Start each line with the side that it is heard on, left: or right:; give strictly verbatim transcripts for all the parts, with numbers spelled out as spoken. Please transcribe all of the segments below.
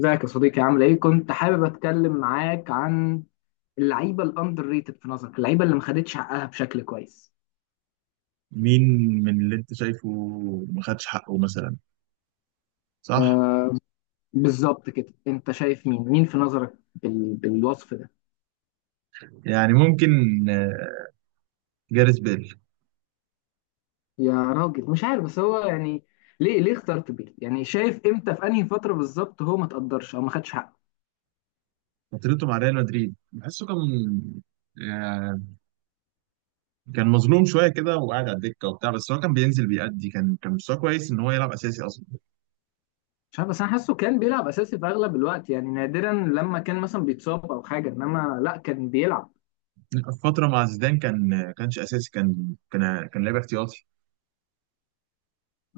left: ازيك يا صديقي عامل ايه؟ كنت حابب اتكلم معاك عن اللعيبه الاندر ريتد في نظرك، اللعيبه اللي ما خدتش حقها بشكل كويس.
right: مين من اللي انت شايفه ما خدش حقه مثلا؟ صح.
left: آه بالظبط كده، انت شايف مين؟ مين في نظرك بال... بالوصف ده؟
right: يعني ممكن، آه، جاريث بيل.
left: يا راجل مش عارف بس هو يعني ليه ليه اخترت بيه؟ يعني شايف امتى في انهي فتره بالظبط هو ما تقدرش او ما خدش حقه؟
right: فترته مع ريال مدريد بحسه كان آه، كان مظلوم شويه كده وقاعد على الدكه وبتاع، بس هو كان بينزل بيأدي، كان كان مستواه كويس ان هو يلعب اساسي اصلا.
left: مش عارف بس انا حاسه كان بيلعب اساسي في اغلب الوقت، يعني نادرا لما كان مثلا بيتصاب او حاجه، انما لا كان بيلعب.
right: فتره مع زيدان كان آه، كانش اساسي، كان كان كان لاعب احتياطي.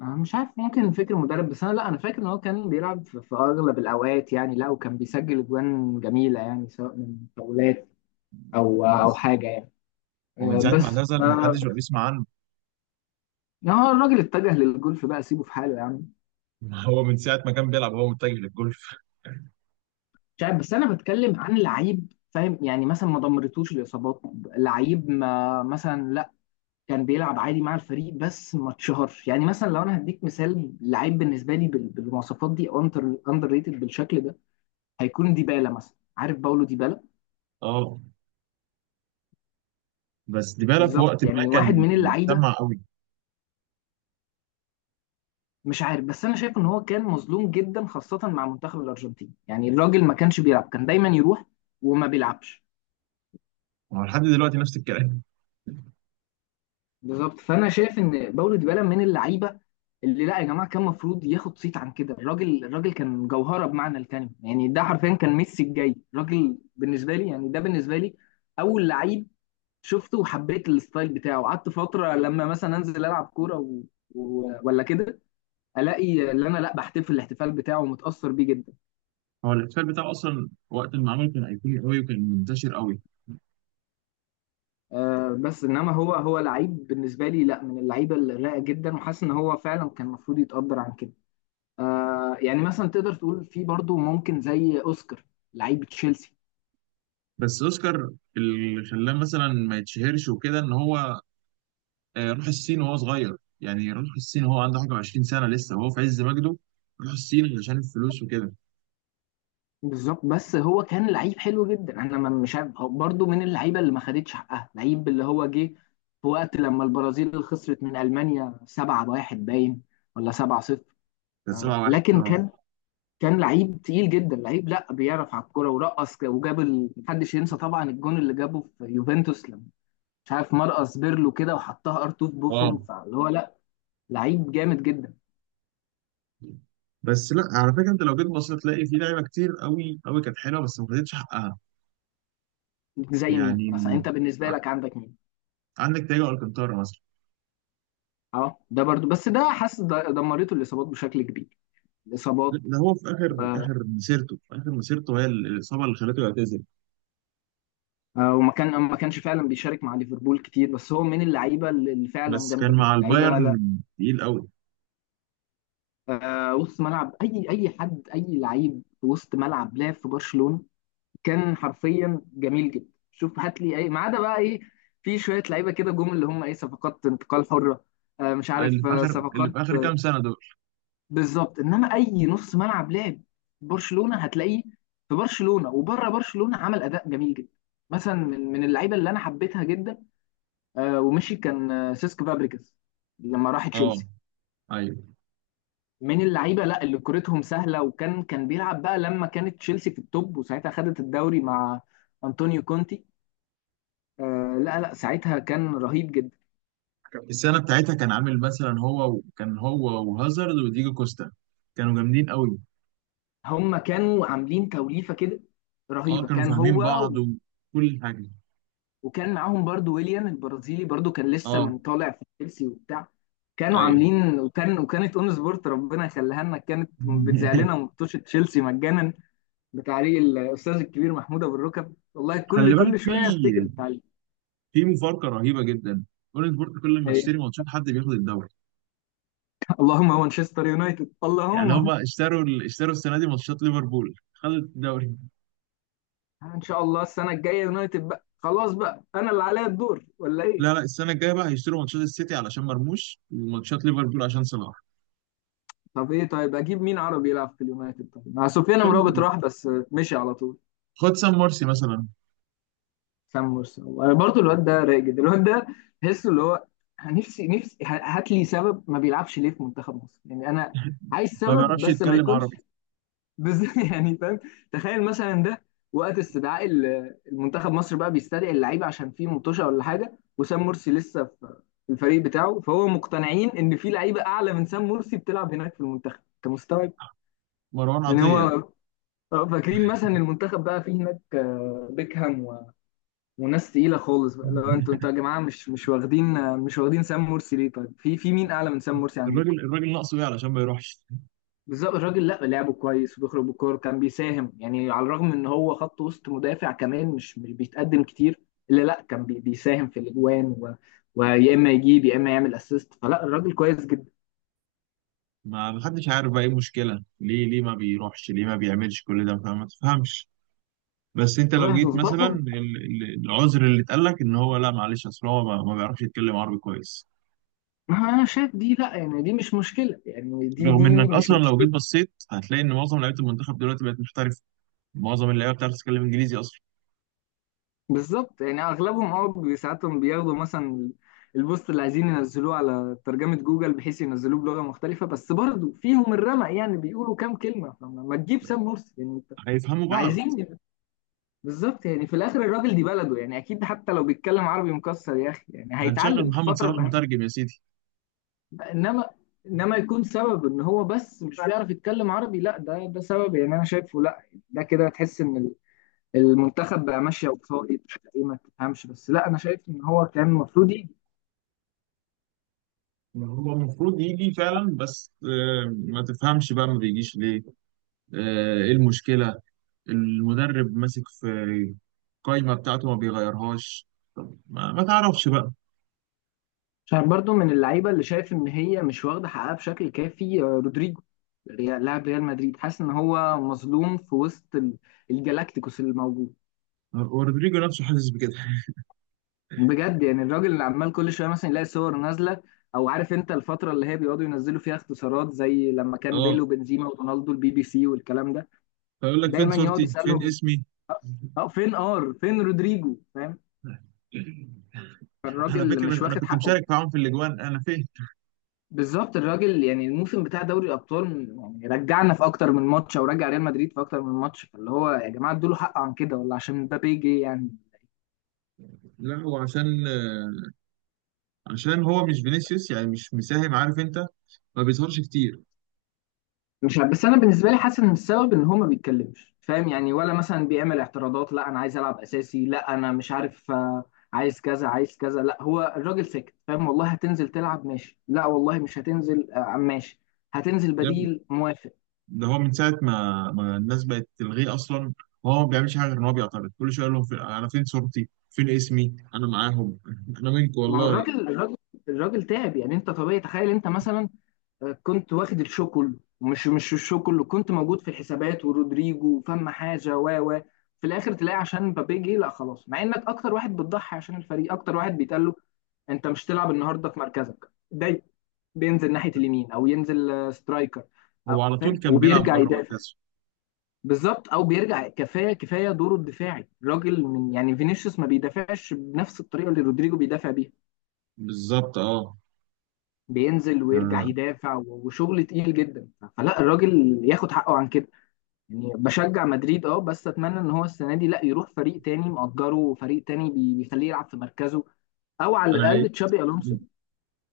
left: أنا مش عارف، ممكن فكر مدرب، بس انا لا انا فاكر ان هو كان بيلعب في في اغلب الاوقات، يعني لا وكان بيسجل اجوان جميله يعني سواء من فاولات او او حاجه يعني.
right: ومن
left: آه،
right: ساعه ما
left: بس
right: اعتزل
left: ف
right: ما حدش بقى بيسمع عنه.
left: يعني هو الراجل اتجه للجولف بقى، سيبه في حاله يا عم.
right: هو من ساعه ما كان بيلعب هو متجه للجولف.
left: مش عارف بس انا بتكلم عن لعيب فاهم، يعني مثلا ما دمرتوش الاصابات، لعيب ما مثلا لا، كان بيلعب عادي مع الفريق بس ما اتشهرش. يعني مثلا لو انا هديك مثال لعيب بالنسبه لي بال- بالمواصفات دي، اندر ريتد بالشكل ده، هيكون ديبالا مثلا، عارف باولو ديبالا؟
right: اه، بس ديبالا في وقت
left: بالظبط،
right: ما
left: يعني واحد
right: كان
left: من اللعيبه.
right: سمع قوي.
left: مش عارف بس انا شايف ان هو كان مظلوم جدا خاصه مع منتخب الارجنتين، يعني الراجل ما كانش بيلعب، كان دايما يروح وما بيلعبش.
right: هو لحد دلوقتي نفس الكلام.
left: بالظبط، فانا شايف ان باولو ديبالا من اللعيبه اللي لا يا جماعه كان المفروض ياخد صيت عن كده، الراجل الراجل كان جوهره بمعنى الكلمه، يعني ده حرفيا كان ميسي الجاي الراجل بالنسبه لي، يعني ده بالنسبه لي اول لعيب شفته وحبيت الستايل بتاعه. قعدت فتره لما مثلا انزل العب كوره و... و... ولا كده الاقي اللي انا لا بحتفل الاحتفال بتاعه ومتاثر بيه جدا.
right: هو الاحتفال بتاعه اصلا وقت ما عمله كان ايقوني قوي وكان منتشر قوي.
left: أه بس انما هو هو لعيب بالنسبه لي لا من اللعيبه الرايقه جدا، وحاسس ان هو فعلا كان المفروض يتقدر عن كده. أه يعني مثلا تقدر تقول في برضه ممكن زي اوسكار، لعيب تشيلسي.
right: بس اوسكار، اللي خلاه مثلا ما يتشهرش وكده ان هو، آه، راح الصين وهو صغير. يعني راح الصين وهو عنده حاجه 20 سنه لسه وهو في عز مجده، راح الصين عشان الفلوس وكده.
left: بالظبط، بس هو كان لعيب حلو جدا. انا ما- مش عارف هو برضه من اللعيبه اللي ما خدتش حقها، لعيب اللي هو جه في وقت لما البرازيل خسرت من المانيا سبعه واحد، باين ولا سبعه صفر.
right: كان 7
left: أه
right: واحد
left: لكن
right: اه.
left: كان كان لعيب تقيل جدا، لعيب لا بيعرف على الكوره ورقص ك- وجاب ال... محدش ينسى طبعا الجون اللي جابه في يوفنتوس لما مش عارف مرقص بيرلو كده وحطها ار2 في بوفن،
right: اه،
left: فاللي هو لا لعيب جامد جدا.
right: بس لا على فكره، انت لو جيت بصيت تلاقي في لعيبه كتير قوي قوي كانت حلوه بس ما خدتش حقها.
left: زي
right: يعني
left: مين مثلا انت بالنسبه
right: ع-
left: لك عندك مين؟
right: عندك تياجو الكانتارا مثلا.
left: اه ده برضو، بس ده حاسس د- دمرته الاصابات بشكل كبير،
right: لا،
left: الاصابات.
right: ده هو في اخر
left: و...
right: اخر مسيرته، في اخر مسيرته هي ال- الاصابه اللي خلته يعتزل.
left: آه، وما كان ما كانش فعلا بيشارك مع ليفربول كتير، بس هو من اللعيبه اللي اللي فعلا
right: بس كان
left: جامده جدا،
right: مع
left: لعيبه
right: البايرن
left: لا
right: تقيل قوي.
left: آه، وسط ملعب. اي اي حد اي لعيب في وسط ملعب لعب في برشلونه كان حرفيا جميل جدا. شوف هات لي اي ما عدا بقى ايه، في شويه لعيبه كده جم اللي هم ايه صفقات انتقال حره. آه، مش
right: اللي
left: عارف
right: في
left: آه،
right: اخر اللي
left: صفقات
right: في اخر
left: آه،
right: كام سنه دول.
left: بالظبط، انما اي نص ملعب لعب برشلونه هتلاقيه في برشلونه وبره برشلونه عمل اداء جميل جدا. مثلا من من اللعيبه اللي انا حبيتها جدا، آه، ومشي كان آه، سيسك فابريكاس لما راح
right: اه،
left: تشيلسي،
right: ايوه.
left: من اللعيبه لا اللي كورتهم سهله، وكان كان بيلعب بقى لما كانت تشيلسي في التوب، وساعتها خدت الدوري مع انطونيو كونتي. آه لا لا، ساعتها كان رهيب جدا.
right: السنه بتاعتها كان عامل مثلا، هو كان هو وهازارد وديجو كوستا كانوا جامدين قوي.
left: هم كانوا عاملين توليفة كده
right: اه،
left: رهيبة،
right: كانوا
left: كان
right: فاهمين
left: هو
right: بعض
left: و-
right: وكل حاجه.
left: وكان معاهم برضو ويليان البرازيلي، برضو كان لسه
right: اه،
left: من طالع في تشيلسي وبتاع. كانوا
right: ايوه.
left: عاملين، وكان وكانت اون سبورت ربنا يخليها لنا كانت بتذاع لنا مطوشة تشيلسي مجانا بتعليق الاستاذ الكبير محمود ابو الركب، والله كل
right: خلي بالك،
left: كل
right: في
left: شويه افتكر التعليق.
right: في مفارقه رهيبه جدا. اون سبورت كل ما
left: أي.
right: تشتري ماتشات حد بياخد الدوري.
left: اللهم مانشستر يونايتد
right: يعني
left: اللهم
right: هما اشتروا ال- اشتروا السنه دي ماتشات ليفربول خدت الدوري.
left: ان شاء الله السنه الجايه يونايتد بقى، خلاص بقى انا اللي عليا الدور ولا ايه؟
right: لا لا، السنه الجايه بقى هيشتروا ماتشات السيتي علشان مرموش وماتشات ليفربول عشان صلاح.
left: طب ايه طيب، اجيب مين عربي يلعب في اليونايتد؟ طيب مع سفيان مرابط راح بس مشي على طول.
right: خد سام مرسي مثلا.
left: سام مرسي انا برضو الواد ده رايق جدا، الواد ده تحسه اللي هو نفسي نفسي ه- هات لي سبب ما بيلعبش ليه في منتخب مصر، يعني انا عايز
right: ما
left: سبب
right: بيعرفش
left: بس ما
right: يتكلم
left: يكونش
right: عربي.
left: بس. يعني فاهم؟ تخيل مثلا ده وقت استدعاء ال- المنتخب مصر بقى بيستدعي اللعيبه عشان في مطوشه ولا حاجه، وسام مرسي لسه في في الفريق بتاعه، فهو مقتنعين ان في لعيبه اعلى من سام مرسي بتلعب هناك في المنتخب، انت مستوعب؟
right: مروان
left: يعني هو
right: عطية.
left: آه، فاكرين مثلا المنتخب بقى فيه هناك آه، بيكهام و- وناس تقيله خالص بقى، لو انتوا انتوا يا جماعه مش مش واخدين آه، مش واخدين سام مرسي ليه، طيب في في مين اعلى من سام مرسي عندكم؟
right: الراجل الراجل ناقصه ايه علشان ما يروحش؟
left: بالظبط، الراجل لا لعبه كويس وبيخرج بالكوره، كان بيساهم يعني على الرغم ان هو خط وسط مدافع كمان مش مش بيتقدم كتير، الا لا كان بي- بيساهم في الاجوان و- ويا اما يجيب يا اما يعمل اسيست، فلا الراجل كويس جدا.
right: ما محدش عارف بقى ايه المشكلة، ليه ليه ما بيروحش ليه ما بيعملش كل ده، فما تفهمش. بس انت
left: والله
right: لو
left: يا
right: جيت
left: حظوظ
right: مثلا،
left: برضه.
right: ال- ال- العذر اللي اتقال لك ان هو، لا معلش اصل هو ما ما بيعرفش يتكلم عربي كويس.
left: ما انا شايف دي لا يعني دي مش مشكله، يعني دي
right: رغم
left: دي
right: انك
left: مش.
right: اصلا لو جيت بصيت هتلاقي ان معظم لعيبه المنتخب دلوقتي بقت محترفه، معظم اللعيبه بتعرف تتكلم انجليزي اصلا.
left: بالظبط يعني اغلبهم اه بي- ساعاتهم بياخدوا مثلا البوست اللي عايزين ينزلوه على ترجمة جوجل بحيث ينزلوه بلغة مختلفة، بس برضه فيهم الرمق يعني بيقولوا كام كلمة. فما ما تجيب سام مرسي يعني انت،
right: هيفهموا
left: إحنا
right: بعض.
left: عايزين. بالظبط يعني في الاخر الراجل دي بلده، يعني اكيد حتى لو بيتكلم عربي مكسر يا اخي يعني
right: هنشغل
left: هيتعلم في
right: محمد
left: الفترة
right: صلاح
left: اللي هي-
right: مترجم يا سيدي.
left: انما انما يكون سبب ان هو بس مش بيعرف يتكلم عربي، لا ده ده سبب يعني انا شايفه لا. ده كده تحس ان المنتخب بقى ماشيه وفاقد ايه، ما تفهمش، بس لا انا شايف ان هو كان المفروض يجي.
right: يعني هو المفروض يجي فعلا، بس آه، ما تفهمش بقى ما بيجيش ليه، آه، ايه المشكلة. المدرب ماسك في القايمة بتاعته ما بيغيرهاش. ما, ما تعرفش بقى.
left: عشان برضو من اللعيبه اللي شايف ان هي مش واخده حقها بشكل كافي، آه، رودريجو، ريال- لاعب ريال مدريد، حاسس ان هو مظلوم في وسط ال- الجلاكتيكوس اللي موجود.
right: رودريجو نفسه حاسس بكده.
left: بجد يعني الراجل اللي عمال كل شويه مثلا يلاقي صور نازله، او عارف انت الفتره اللي هي بيقعدوا ينزلوا فيها اختصارات زي لما كان بيل
right: اه،
left: وبنزيما ورونالدو البي بي سي والكلام ده،
right: فيقول لك فين
left: دايما يقعد
right: صورتي فين
left: يسالهم
right: اسمي.
left: اه فين ار فين رودريجو، فاهم؟
right: على
left: فالراجل
right: فكرة
left: مش
right: انا
left: واخد
right: كنت
left: حقه.
right: مشارك معاهم في الاجوان، انا فين؟
left: بالظبط الراجل، يعني الموسم بتاع دوري الابطال يعني رجعنا في اكتر من ماتش او رجع ريال مدريد في اكتر من ماتش، فاللي هو يا جماعه ادوا له حق عن كده، ولا عشان مبابي جه يعني.
right: لا، هو عشان آه، عشان هو مش فينيسيوس، يعني مش مساهم، عارف انت، ما بيظهرش كتير.
left: مش عارف بس انا بالنسبه لي حاسس ان السبب ان هو ما بيتكلمش، فاهم يعني، ولا مثلا بيعمل اعتراضات لا انا عايز العب اساسي لا انا مش عارف آه، عايز كذا عايز كذا، لا هو الراجل ساكت فاهم، والله هتنزل تلعب ماشي، لا والله مش هتنزل آه، ماشي، هتنزل بديل موافق.
right: ده هو من ساعة ما ما الناس بقت تلغيه أصلا. هو ما بيعملش حاجة غير إن هو بيعترض كل شوية يقول لهم فين- أنا فين صورتي؟ فين اسمي؟ أنا معاهم. أنا منكم
left: ما هو
right: والله.
left: الراجل الراجل الراجل تعب. يعني انت طبيعي تخيل انت مثلا كنت واخد الشو كله، مش مش الشو كله كنت موجود في الحسابات ورودريجو وفم حاجه و و في الاخر تلاقي عشان مبابي جه لا خلاص، مع انك اكتر واحد بتضحي عشان الفريق، اكتر واحد بيتقال له انت مش تلعب النهارده في مركزك ده، بينزل ناحيه اليمين او ينزل آه، سترايكر، أو
right: هو على طول
left: فاهم
right: كان بيلعب
left: وبيرجع
right: بره
left: يدافع.
right: مركزه.
left: بالظبط او بيرجع كفايه كفايه دوره الدفاعي الراجل، من يعني فينيسيوس ما بيدافعش بنفس الطريقه اللي رودريجو بيدافع بيها،
right: بالظبط أه.
left: بينزل ويرجع
right: آه،
left: يدافع و- وشغل تقيل جدا، فلا الراجل ياخد حقه عن كده. يعني بشجع مدريد اه بس اتمنى ان هو السنه دي لا يروح فريق تاني مأجره، فريق تاني بي- بيخليه يلعب في مركزه، او على
right: أنا
left: الاقل
right: لقيت
left: تشابي
right: من
left: الونسو.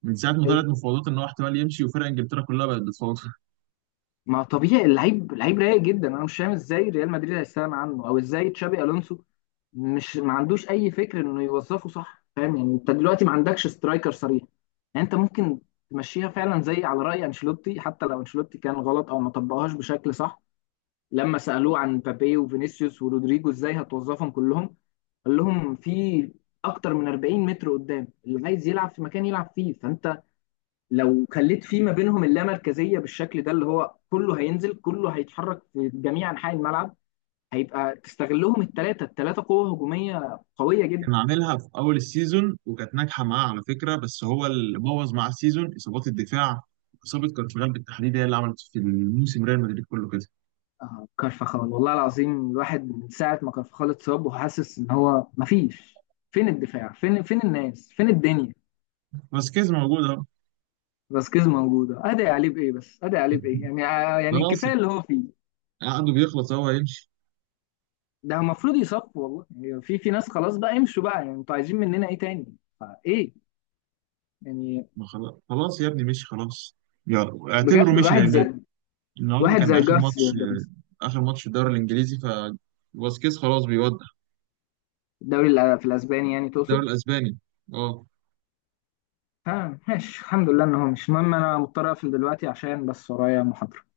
right: من ساعة ما طلعت
left: ايه
right: مفاوضات إن هو احتمال يمشي، وفرق إنجلترا كلها بقت بتفاوض.
left: ما طبيعي، اللعيب لعيب رايق جدا، انا مش فاهم ازاي ريال مدريد هيستغنى عنه، او ازاي تشابي الونسو مش ما عندوش اي فكر انه يوظفه صح، فاهم يعني؟ انت دلوقتي ما عندكش سترايكر صريح، يعني انت ممكن تمشيها فعلا زي على رأي انشيلوتي، حتى لو انشيلوتي كان غلط او ما طبقهاش بشكل صح. لما سألوه عن مبابي وفينيسيوس ورودريجو ازاي هتوظفهم كلهم، قال لهم في اكتر من اربعين متر قدام، اللي عايز يلعب في مكان يلعب فيه. فانت لو خليت فيه ما بينهم اللامركزيه بالشكل ده اللي هو كله هينزل كله هيتحرك في جميع انحاء الملعب، هيبقى تستغلهم الثلاثه الثلاثه قوه هجوميه قويه جدا.
right: كان عاملها في أول السيزون وكانت ناجحة معاه على فكرة، بس هو اللي بوظ معاه السيزون إصابات الدفاع، إصابة كارفاغال بالتحديد هي اللي عملت في الموسم ريال مدريد كله كده.
left: آه، كارفخال، والله العظيم الواحد من ساعه ما كارفخال اتصاب وحاسس ان هو مفيش، فين الدفاع فين فين الناس فين الدنيا.
right: بس كيز موجود أهو.
left: فاسكيز موجوده، ادعي عليه بايه؟ بس ادعي عليه بايه يعني آه، يعني
right: خلاص،
left: الكفايه اللي هو فيه.
right: عقده بيخلص هو يمشي.
left: ده المفروض يصف، والله يعني في في ناس خلاص بقى يمشوا بقى، يعني انتوا عايزين مننا ايه تاني فايه يعني.
right: ما خلاص خلاص يا ابني، مشي خلاص، يلا اعتبره
left: بجد
right: مشي
left: واحد
right: لان
left: زي
right: النهارده
left: واحد
right: كان
left: زي
right: اخر
left: جارسيا
right: ماتش.
left: ده مثلا.
right: آه، اخر ماتش في الدوري الانجليزي، ف فاسكيز خلاص بيودع
left: الدوري الأ- في الاسباني يعني
right: الدوري
left: تقصد؟
right: الاسباني. اه.
left: ها ماشي الحمد لله ان هو مش المهم، انا مضطر اقفل دلوقتي عشان بس ورايا محاضره.